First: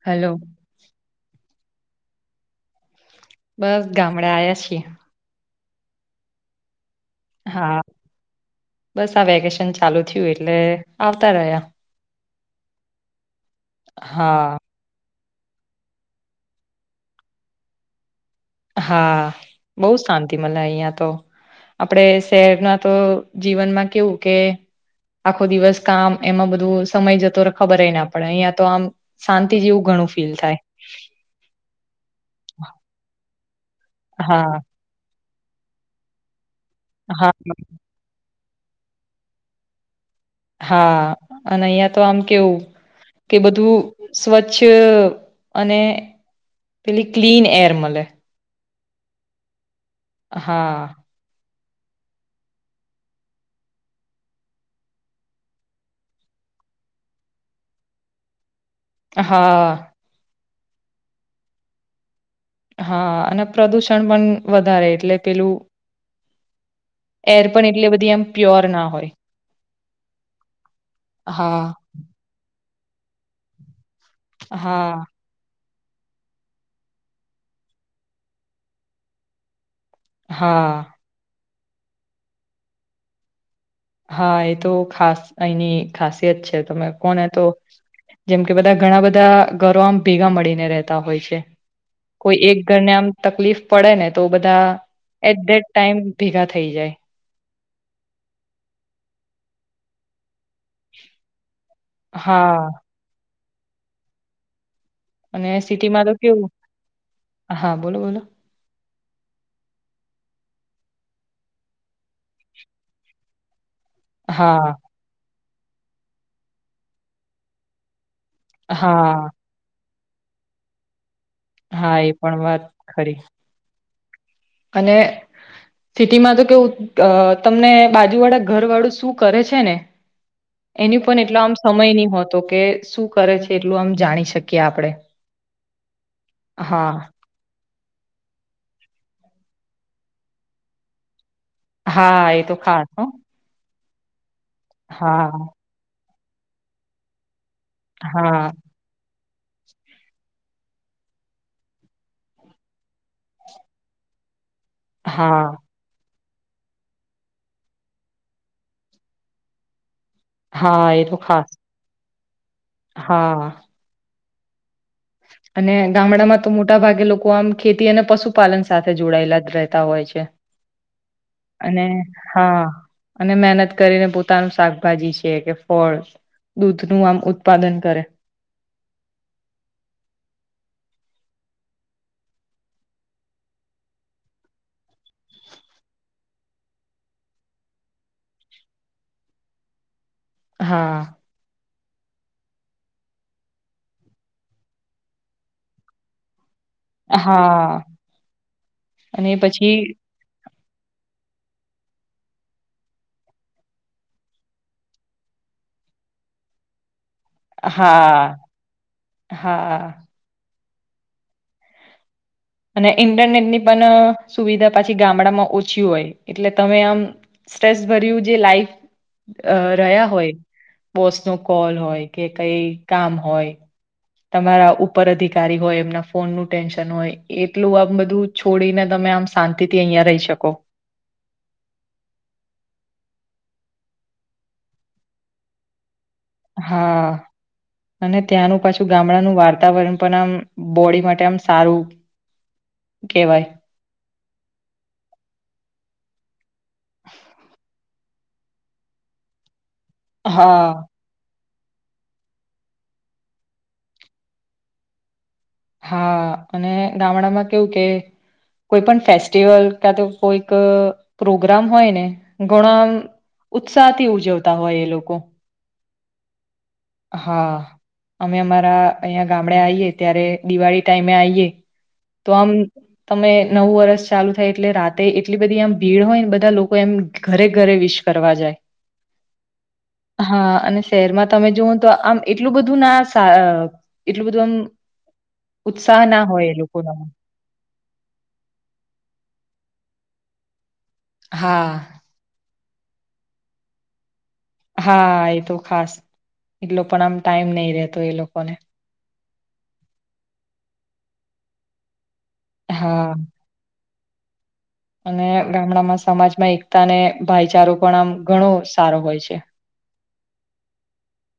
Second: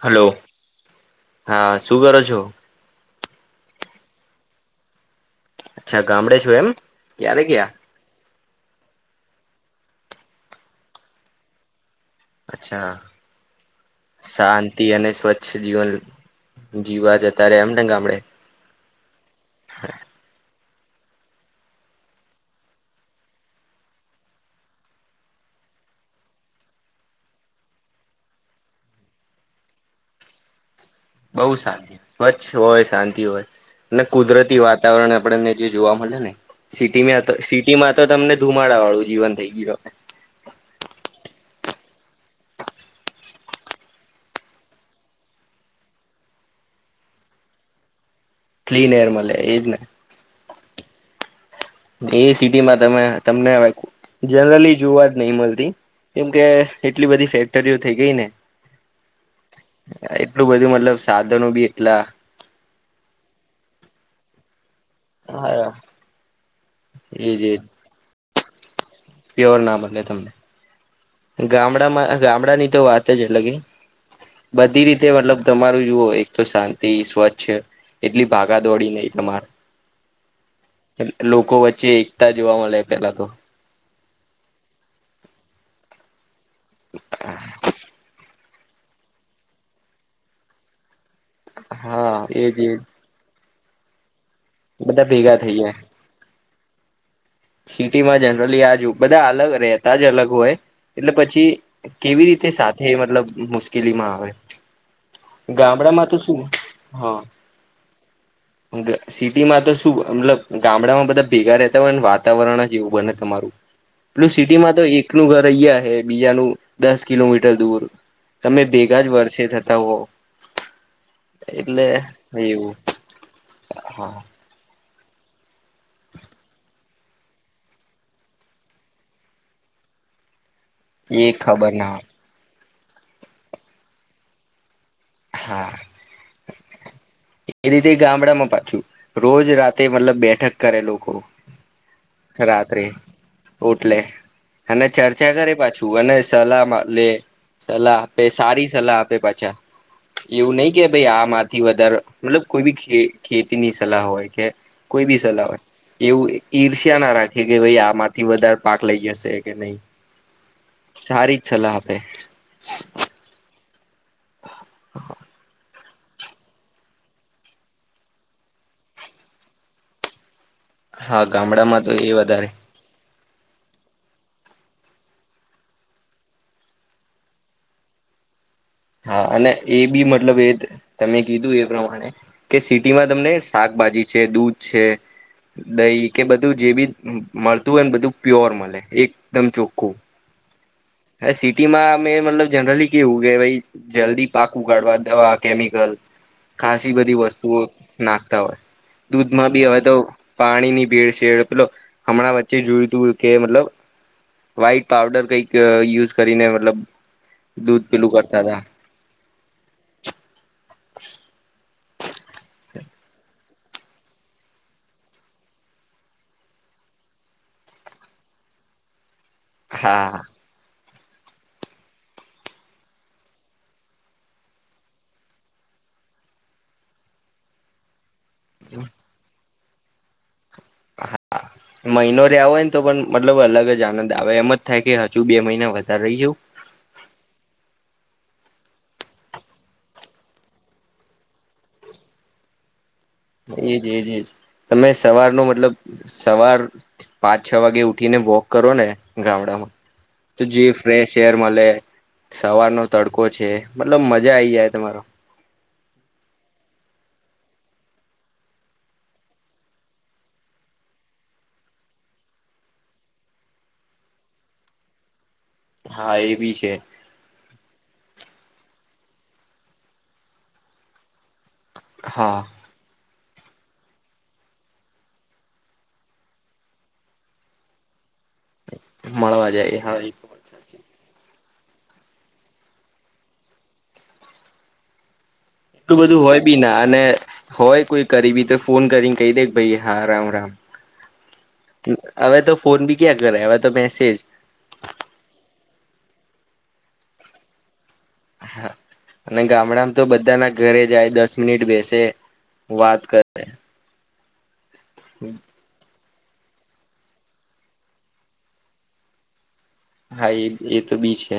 Hello હા શું કરો છો બસ ગામડે આવ્યા છીએ અચ્છા ગામડે છું એમ ક્યારે કયા હા બસ આ વેકેશન ચાલુ થયું એટલે આવતા રહ્યા અચ્છા હા શાંતિ અને સ્વચ્છ જીવન જીવા જતા ર એમ ને ગામડે હા બહુ શાંતિ મલા અહિયાં તો આપડે શહેરના તો જીવનમાં કેવું કે આખો દિવસ કામ એમાં બધું સમય જતો ખબર ના પડે અહિયાં તો આમ શાંતિ જેવું ગ ઘણો ફીલ થાય બઉુ શાંતિ સ્વચ્છ હોય શાંતિ હોય કુદરતી હા વાતાવરણ આપણને જે જોવા મળે ને સિટીમાં હા સિટીમાં તો તમને દુમાડા વાળું જીવન થઈ ગયું હા અને અહિયાંયા તો આમ કેવું કે બધું સ્વચ્છ અને પેલી ક્લીન એર મળે ક્લીન એર મળે એજ જ નહી હા એ સિટી માં તમે તમને હવે જનરલી જોવા જ નહી મળતી કેમ કે એટલી બધી ફેક્ટરીઓ થઇ ગઈ ને હા એટલું બધું મતલબ સાધનો બી એટલા હા અને પ્રદુષણ પણ વધારે વધારે એટલે પેલું હા એજ એર એજ પણ એટલે બધી આમ પ્યોર ના હોય પ્યોર નામ એટલે તમને હા, ગામડામાં ગામડા ની તો વાત જ અલગ કે બધી હા, રીતે મતલબ તમારું જુઓ એક તો શાંતિ સ્વચ્છ એટલી ભાગા દોડી નહી તમારે હા, લોકો વચ્ચે એકતા જોવા મળે પેલા તો હા એ તો ખાસ એની ખાસિયત છે તમે કોને તો જેમ કે બધા ઘણા બધા ઘરો આમ ભેગા મળીને રહેતા હોય છે હા કોઈ એક એજ એજ ઘરને આમ તકલીફ પડે ને તો બધા એટ દેટ ટાઈમ ભેગા થઈ જાય સિટી માં જનરલી આજુ બધા અલગ રહેતા જ અલગ હોય એટલે પછી કેવી રીતે હા, સાથે મતલબ મુશ્કેલીમાં આવે અને ગામડા સિટીમાં માં તો શું કેવું હા હા, બોલો, બોલો. સિટીમાં તો શું મતલબ ગામડામાં બધા ભેગા રહેતા હોય ને વાતાવરણ જ એવું બને તમારું પેલું હા, સિટીમાં તો એકનું ઘર અહીયા હ બીજાનું દસ કિલોમીટર દૂર તમે ભેગા જ હા, વર્ષે થતા હો એટલે હા એ પણ વાત એવું ખરી હા અને સિટીમાં તો કેવું તમને બાજુ વાળા ઘર વાળું શું કરે છે ને એની પણ એ એટલો આમ ખબર સમય ના નહ હોતો કે શું કરે છે એટલું આમ જાણી શકીએ આપડે હા હા એ રીતે ગામડામાં પાછું રોજ રાતે મતલબ બેઠક કરે લોકો હા એ તો ખાસ હ એટલે અને ચર્ચા કરીે પાછું અને સલાહ લે સલાહ આપે હા, સારી સલાહ આપે પાછી [inaudible] એવું નહી કે ભાઈ આમાંથી વધારે મતલબ કોઈ બી ખેતી ની સલાહ હોય કે કોઈ બી હા, સલાહ હોય એવું ઈર્ષ ત્યાં ના રાખે કે ભાઈ આમાંથી વધારે પાક લઈ જશે કે નહી હા એ તો સારી જ ખાસ. સલાહ આપે હા અને ગામડામાં તો મોટા ભાગે લોકો આમ ખેતી અને પશુપાલન સાથે જોડાયેલા જ રહેતા હોય છે હા ગામડામાં અને તો એ વધારે હા અને મહેનત કરીને પોતાનું શાકભાજી છે કે ફળ દૂધ નું આમ ઉત્પાદન કરે હા અને એ બી મતલબ એ તમે કીધું એ પ્રમાણે કે સિટીમાં તમને શાક શ ભાજી છે દૂધ છે દહી કે બધું જે બી મળતું હોય ને બધું પ્યોર મળે એકદમ ચોખ્ખું હા, હ સિટીમાં અમે મતલબ જનરલી કેવું કે ભાઈ જલ્દી પાકું કાઢવા દવા કેમિકલ ખાસી બધી વસ્તુઓ હા નાખતા હોય અને દૂધમાં બી પછી હવે તો પાણી ની ભીડ છે પેલો હમણાં વચ્ચે જોય તું કે મતલબ વ્હાઈટ પાવડર કઈક યુઝ કરીને મતલબ દૂધ પીલું હા કરતા હતા હા અને ઇન્ટરનેટની પણ સુવિધા પાછી ગામડામાં ઓછી હોય એટલે તમે આમ સ્ટ્રેસ ભર્યું જે લાઈફ અ રહ્યા હા હોય બોસ નો કોલ હોય કે કઈ કામ હોય તમારા ઉપર અધિકારી હોય એમના ફોન નું ટેન્શન હોય એટલું આમ બધું છોડીને તમે આમ શાંતિથી અહંયા રહી શકો હા મહિનો ર્યાવો હોય ને તો પણ મતલબ અલગ જ આનંદ આવે એમ જ થાય કે હજુ બે મહિના વધ ત્યારે રહી જાઉ હા અને ત્યાંનું પાછું ગામડાનું વાર્તાવરણ પણ આમ બોડી માટે આમ સારું. કેવાય એજ એજ એજ તમે સવારનો મતલબ સવાર પાંચ છ વાગે ઉઠીને વોક કરોને ગામડામાં તો જે હા ફ્રેશ એર મલે સવારનો તડકો છે મતલબ મજા આઈ જાય તમારો હા અને ગામડામાં કેવું કે કોઈ પણ ફેસ્ટિવલ કાતો કોઈક પ્રોગ્રામ હોય ને ઘણાન ઉત્સાહથી ઉજવતા હોય એ લોકો. હા એ બી છે. હા અમે અમારા અહિયાં ગામડે આઈએ ત્યારે દિવાળી ટાઈમે આ એ તો હા આમ તમે નવું વરષ ચાલુ થાય એટલે રાતે એટલી બધી આમ ભીડ હોયને બધા લોકો એમ ઘરે-ઘરે વિશ જાય મળવા જાય હા એ તો વાત હા સાચી અને શહેરમાં તમે જોવોન તો આમ એટલું બધું ના એટલું બધું આમ એટલું ઉત્સાહ બધું ના હોય બી એ ના અને લોકોનામાં હોય કોઈ કરી બી તો ફોન કરીને કઈ દે કે ભાઈ હા રામ રામ. હા. હવે તો ફોન બી ક્યાં કરે અવે તો મેસેજ. હા એ તો ખાસ એટલો પણ આમ ટાઈમ નહીં રહેતો એ લોકોને. અને ગામડામાં તો બધાના ઘરે જાય દસ મિનિટ બેસે વાત હા કરે. અને ગામડામાં સમાજમાં એકતા અને ભાઈચારો પણ આમ ઘણો સારો હોય છે. હા એ એ તો બી છે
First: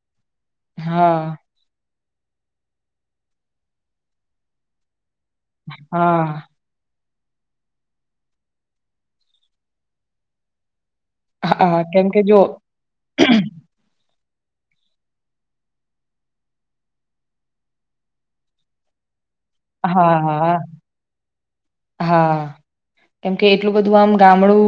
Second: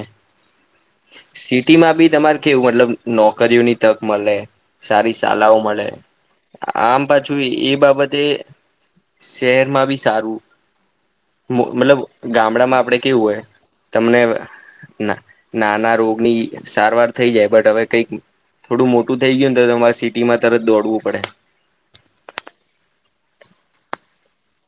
હા, સિટીમાં બી તમારે કેવું મતલબ નોકરીઓની તક મલે સારી સાલાઓ મળે હા, આમ જો એ બાબતે શહેરમાં બી સારું. હા મતલબ કેમ કે જો ગામડામાં આપડે કેવું હોય તમને ના નાના રોગની સારવાર થઈ જાય બટ હવે કઈક થોડું મોટું થઈ ગયું ને તો તમારે હા, સિટીમાં હા, તરત દોડવું પડે. કેમ કે એટલું બધું આમ ગામડું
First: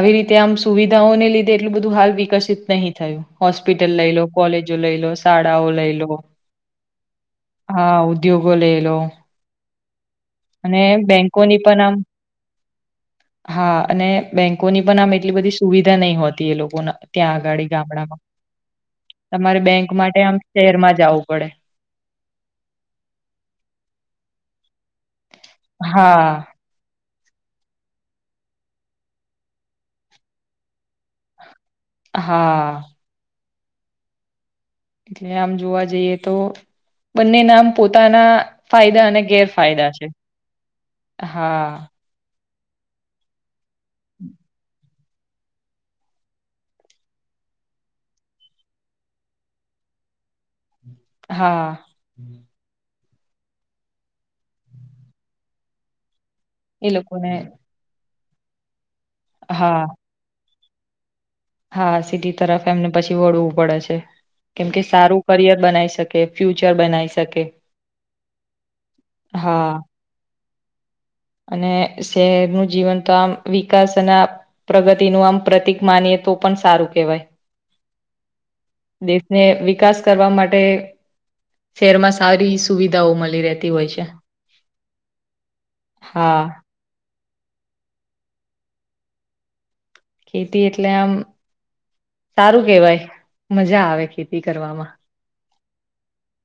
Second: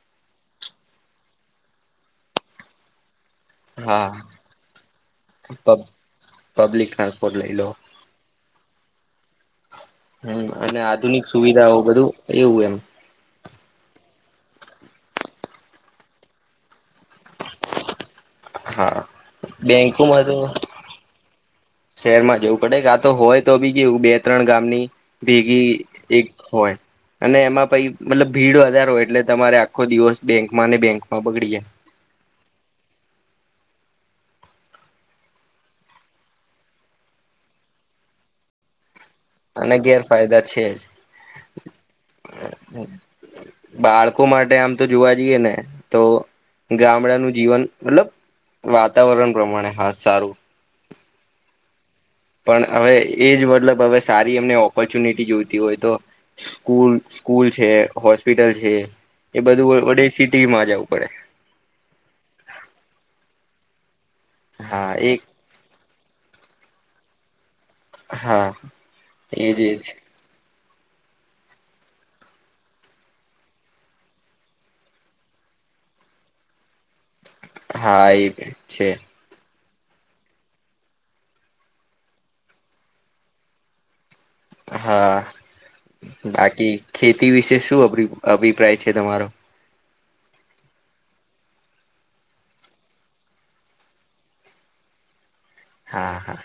આવી રીતે આમ સુવિધાઓને લીધે એટલું બધું હાલ વિકસિત નહીં થયું. હોસ્પિટલ હા લઈ લો, કોલેજો લઈ લો, શાળાઓ પબ લઈ લો. પબ્લિક ટ્રાન્સપોર્ટ લઈ લો. એ લો હમ્મ અને આધુનિક બેંકોની સુવિધાઓ પણ આમ બધું એવું એમ. હા અને બેંકોની પણ આમ એટલી બધી સુવિધા નહીં હોતી એ લોકોના ત્યાં અગાડી ગામડામાં હા તમારે બેંક માટે બેંકોમાં તો આમ શહેરમાં જાવું પડે. શહેરમાં જવું પડે કાતો હોય તો બી કેવું બે ત્રણ ગામની ભેગી એક હા હોય. અને એમાં પહી મતલબ ભીડ વધારે હોય એટલે તમારે આખો દિવસ બેંકમાં ને બેંકમાં બગડી જાય. હા. એટલે આમ જોવા જઈએ તો બંનેના આમ પોતાના ફાયદા અને અને ગેરફાયદા છે ગેરફાયદા છે જ. હા બાળકો માટે આમ તો જોવા જઈએ ને તો ગામડાનું જીવન મતલબ વાતાવરણ પ્રમાણે હા સારું. હા. પણ હવે એ જ મતલબ હવે સારી એમને ઓપોર્ચ્યુનિટી જોઈતી હોય તો એ સ્કૂલ લોકોને સ્કૂલ છે હોસ્પિટલ છે એ બધું હા વડે સિટીમાં જવું પડે. હા, સીટી તરફ એમને પછી વળવું પડે છે કેમ કે હા એક સારું કરિયર બનાઈ શકે. કે ફ્યુચર બનાવી શકે હા હા એજજ અને શહેર નું જીવન તો આમ વિકાસ અને પ્રગતિ નું આમ પ્રતિક માની તો પણ સારું કહેવાય હા એ ભ દેશને વિકાસ કરવા માટે શહેરમાં સારી સુવિધાઓ મળી રહેતી હોય છે હા હા બાકી ખેતી વિશે શુંભ અભિપ્રાય છે તમારો ખેતી એટલે આમ સારું કેવાય મજા આવે ખેતી કરવામાં હા હા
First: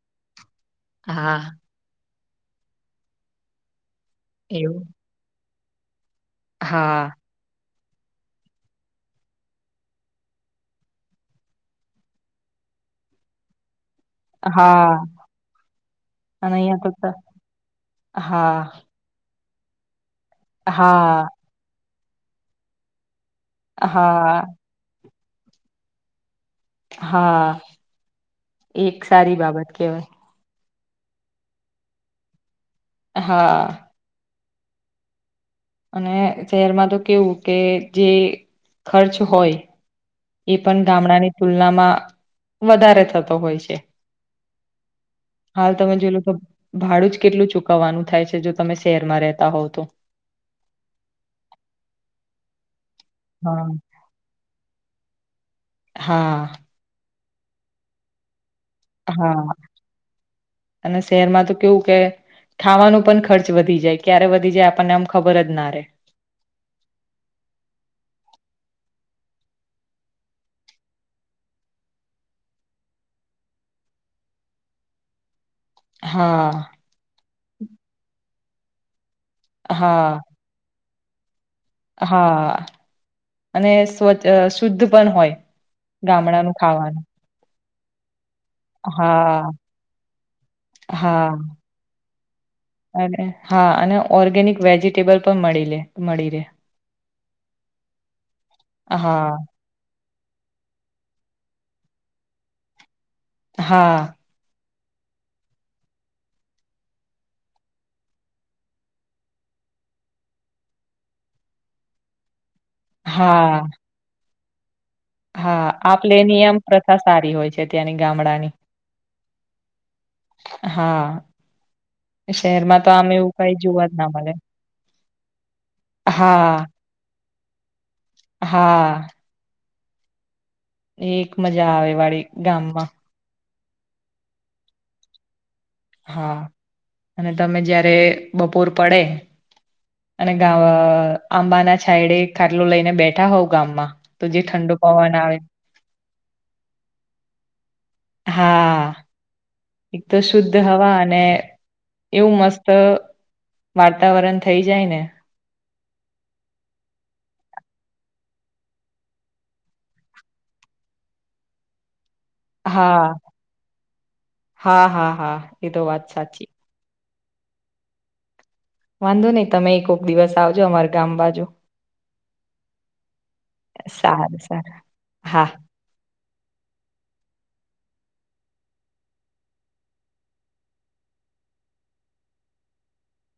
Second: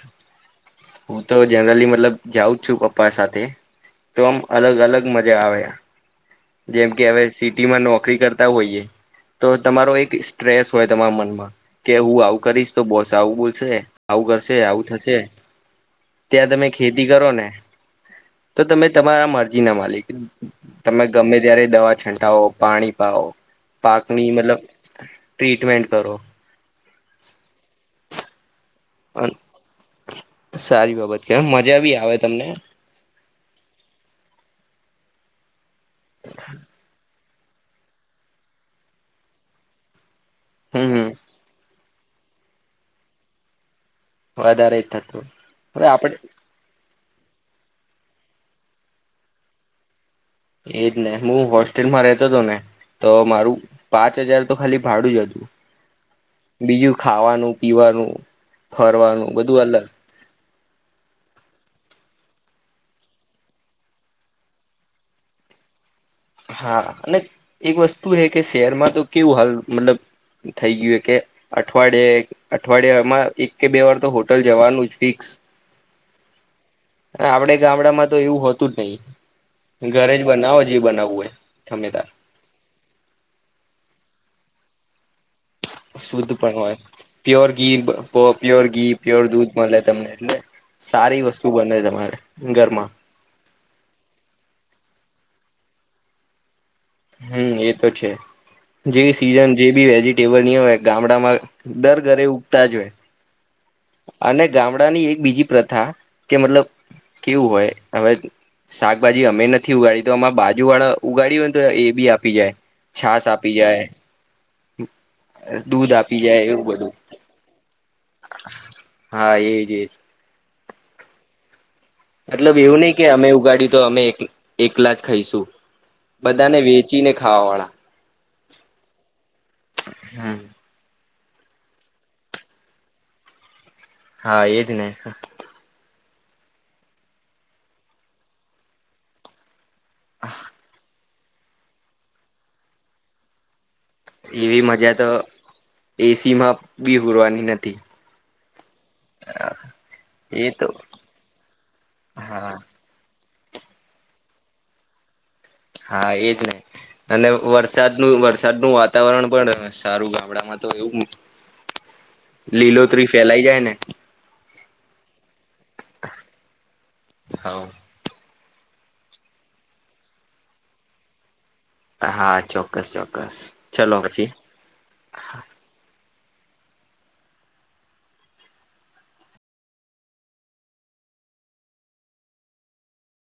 હું તો હા જનરલી મતલબ જાઉં જ છું પપ્પા સાથે તો આમ અલગ એવું. અલગ મજા આવે જેમ હા કે હવે સિટીમાં નોકરી કરતા હોઈએ તો તમારો એક સ્ટ્રેસ હોય તમારા મનમાં કે હું આવું કરીશ તો બોસ આવું બોલશે આવું કરશે આવું હા થશે ત્યાં અને તમે અહિયાં ખેતી તો કરો ને તો હા તમે તમારા મરજી ના માલિક તમે હા ગમે ત્યારે દવા છંટાવો પાણી પાઓ પાકની હા મતલબ ટ્રીટમન્ટન્ટ કરો હા એક સારી બાબત કેવાય સારી બાબત કે મજા બી આવે તમને હા અને શહરમાં તો કેવું કે જે ખર્ચ હોય એ પણ હમ હમ ગામડાની તુલનામાં વધારે થતો હોય છે વધારે જ થતું હાલ હવે તમે જોઈ આપડે લો તો ભાડું જ કેટલું ચુકવવાનું થાય છે જો તમે શહેરમાં રહેતા હોવ તો એજ ને હું હોસ્ટેલમાં રહેતો હતો ને તો મારું હા. પાંચ હજાર તો ખાલી ભાડું જ હતું હા બીજું ખાવાનું પીવાનું ફરવાનું હા બધું અલગ અને શહરમાં તો કેવું કે ખાવાનું પણ ખર્ચ વધી જાય ક્યારે વધી જાય આપણને આમ ખબર જ ના રે હા અને એક વસ્તુ હ કે શહેરમાં તો કેવું હાલ મતલબ થઈ ગયું કે અઠવાડિયાે અઠવાડિયામાં એક કે બે વાર તો હોટલ જવાનું જ ફિક્સ હા આપડે ગામડામાં તો એવું હોતું જ નહી ઘરે હા જ બનાવો જે બનાવવું હોય ગમે તાર હા અને સ્વ શુદ્ધ પણ હોય. શ સુધ ગામડાનું પણ હોય ખાવાનું પ્યોર. ઘી પ્યોર ઘી પ્યોર હા દૂધ મળે તમને એટલે સારી હા વસ્તુ બને તમારે. ઘરમાં અને હા અને ઓર્ગેનિક વેજીિટેબલ પણ મળી મળી રહેે. હમ એ તો છે જે હા સીઝન જે બી વેજી ટેવની હોય ગામડામાં દર ઘરે ઉગતા જ હોય હા અને ગામડા ની એક બીજી પ્રથા કે મતલબ કેવું હોય હવે શાકભાજી અમે નથી ઉગાડી તો અમાં બાજુ વાળા ઉગાડી હોય ને તો એ બી આપી જાય. છાછ આપી હા જાય હા દૂધ આપ્લે આપી જાય નિયમ એવું બધું પ્રથા સારી હોય છે ત્યાંની ગામડાની હા એજ એજ. હા. મતલબ એવું શહેરમાં નહિ તો કે આમ અમે એવું કઈ ઉગાડ્યું તો જોવા જ અમે ના મળે એકલા જ ખાઈશું બધાને હા વેચીને ખાવા વાળા હા હમ એક મજા આવે વાળી ગામમાં હા એજ ન હા અને તમે જયારે બપોર પડે અને ગ આંબા ના છાયડે ખાટલોું લઈને બેઠા હોઉ ગામમાં. તો જે એવી ઠંડો મજા તો પવન આવે એસી માં બી ઉરવાની નથી હા એક તો એ શુદ્ધ તો હવા અને એવું હા મસ્ત વાતાવરણ થઈ જાય ને હા એ જ નહી અને વરસાદનું વરસાદનું વાતાવરણ પણ સારું ગામડામાં તો એવું લીલોત્રી હા ફેલાઈ જાય ને હા હા હા એ તો વાત સાચી હ. વાંધો નઈિ તમે એકક દિવસ આવજો અમાર ગામ બાજુ હા ચોક્કસ ચોક્કસ ચલો હછી સારું સારું હા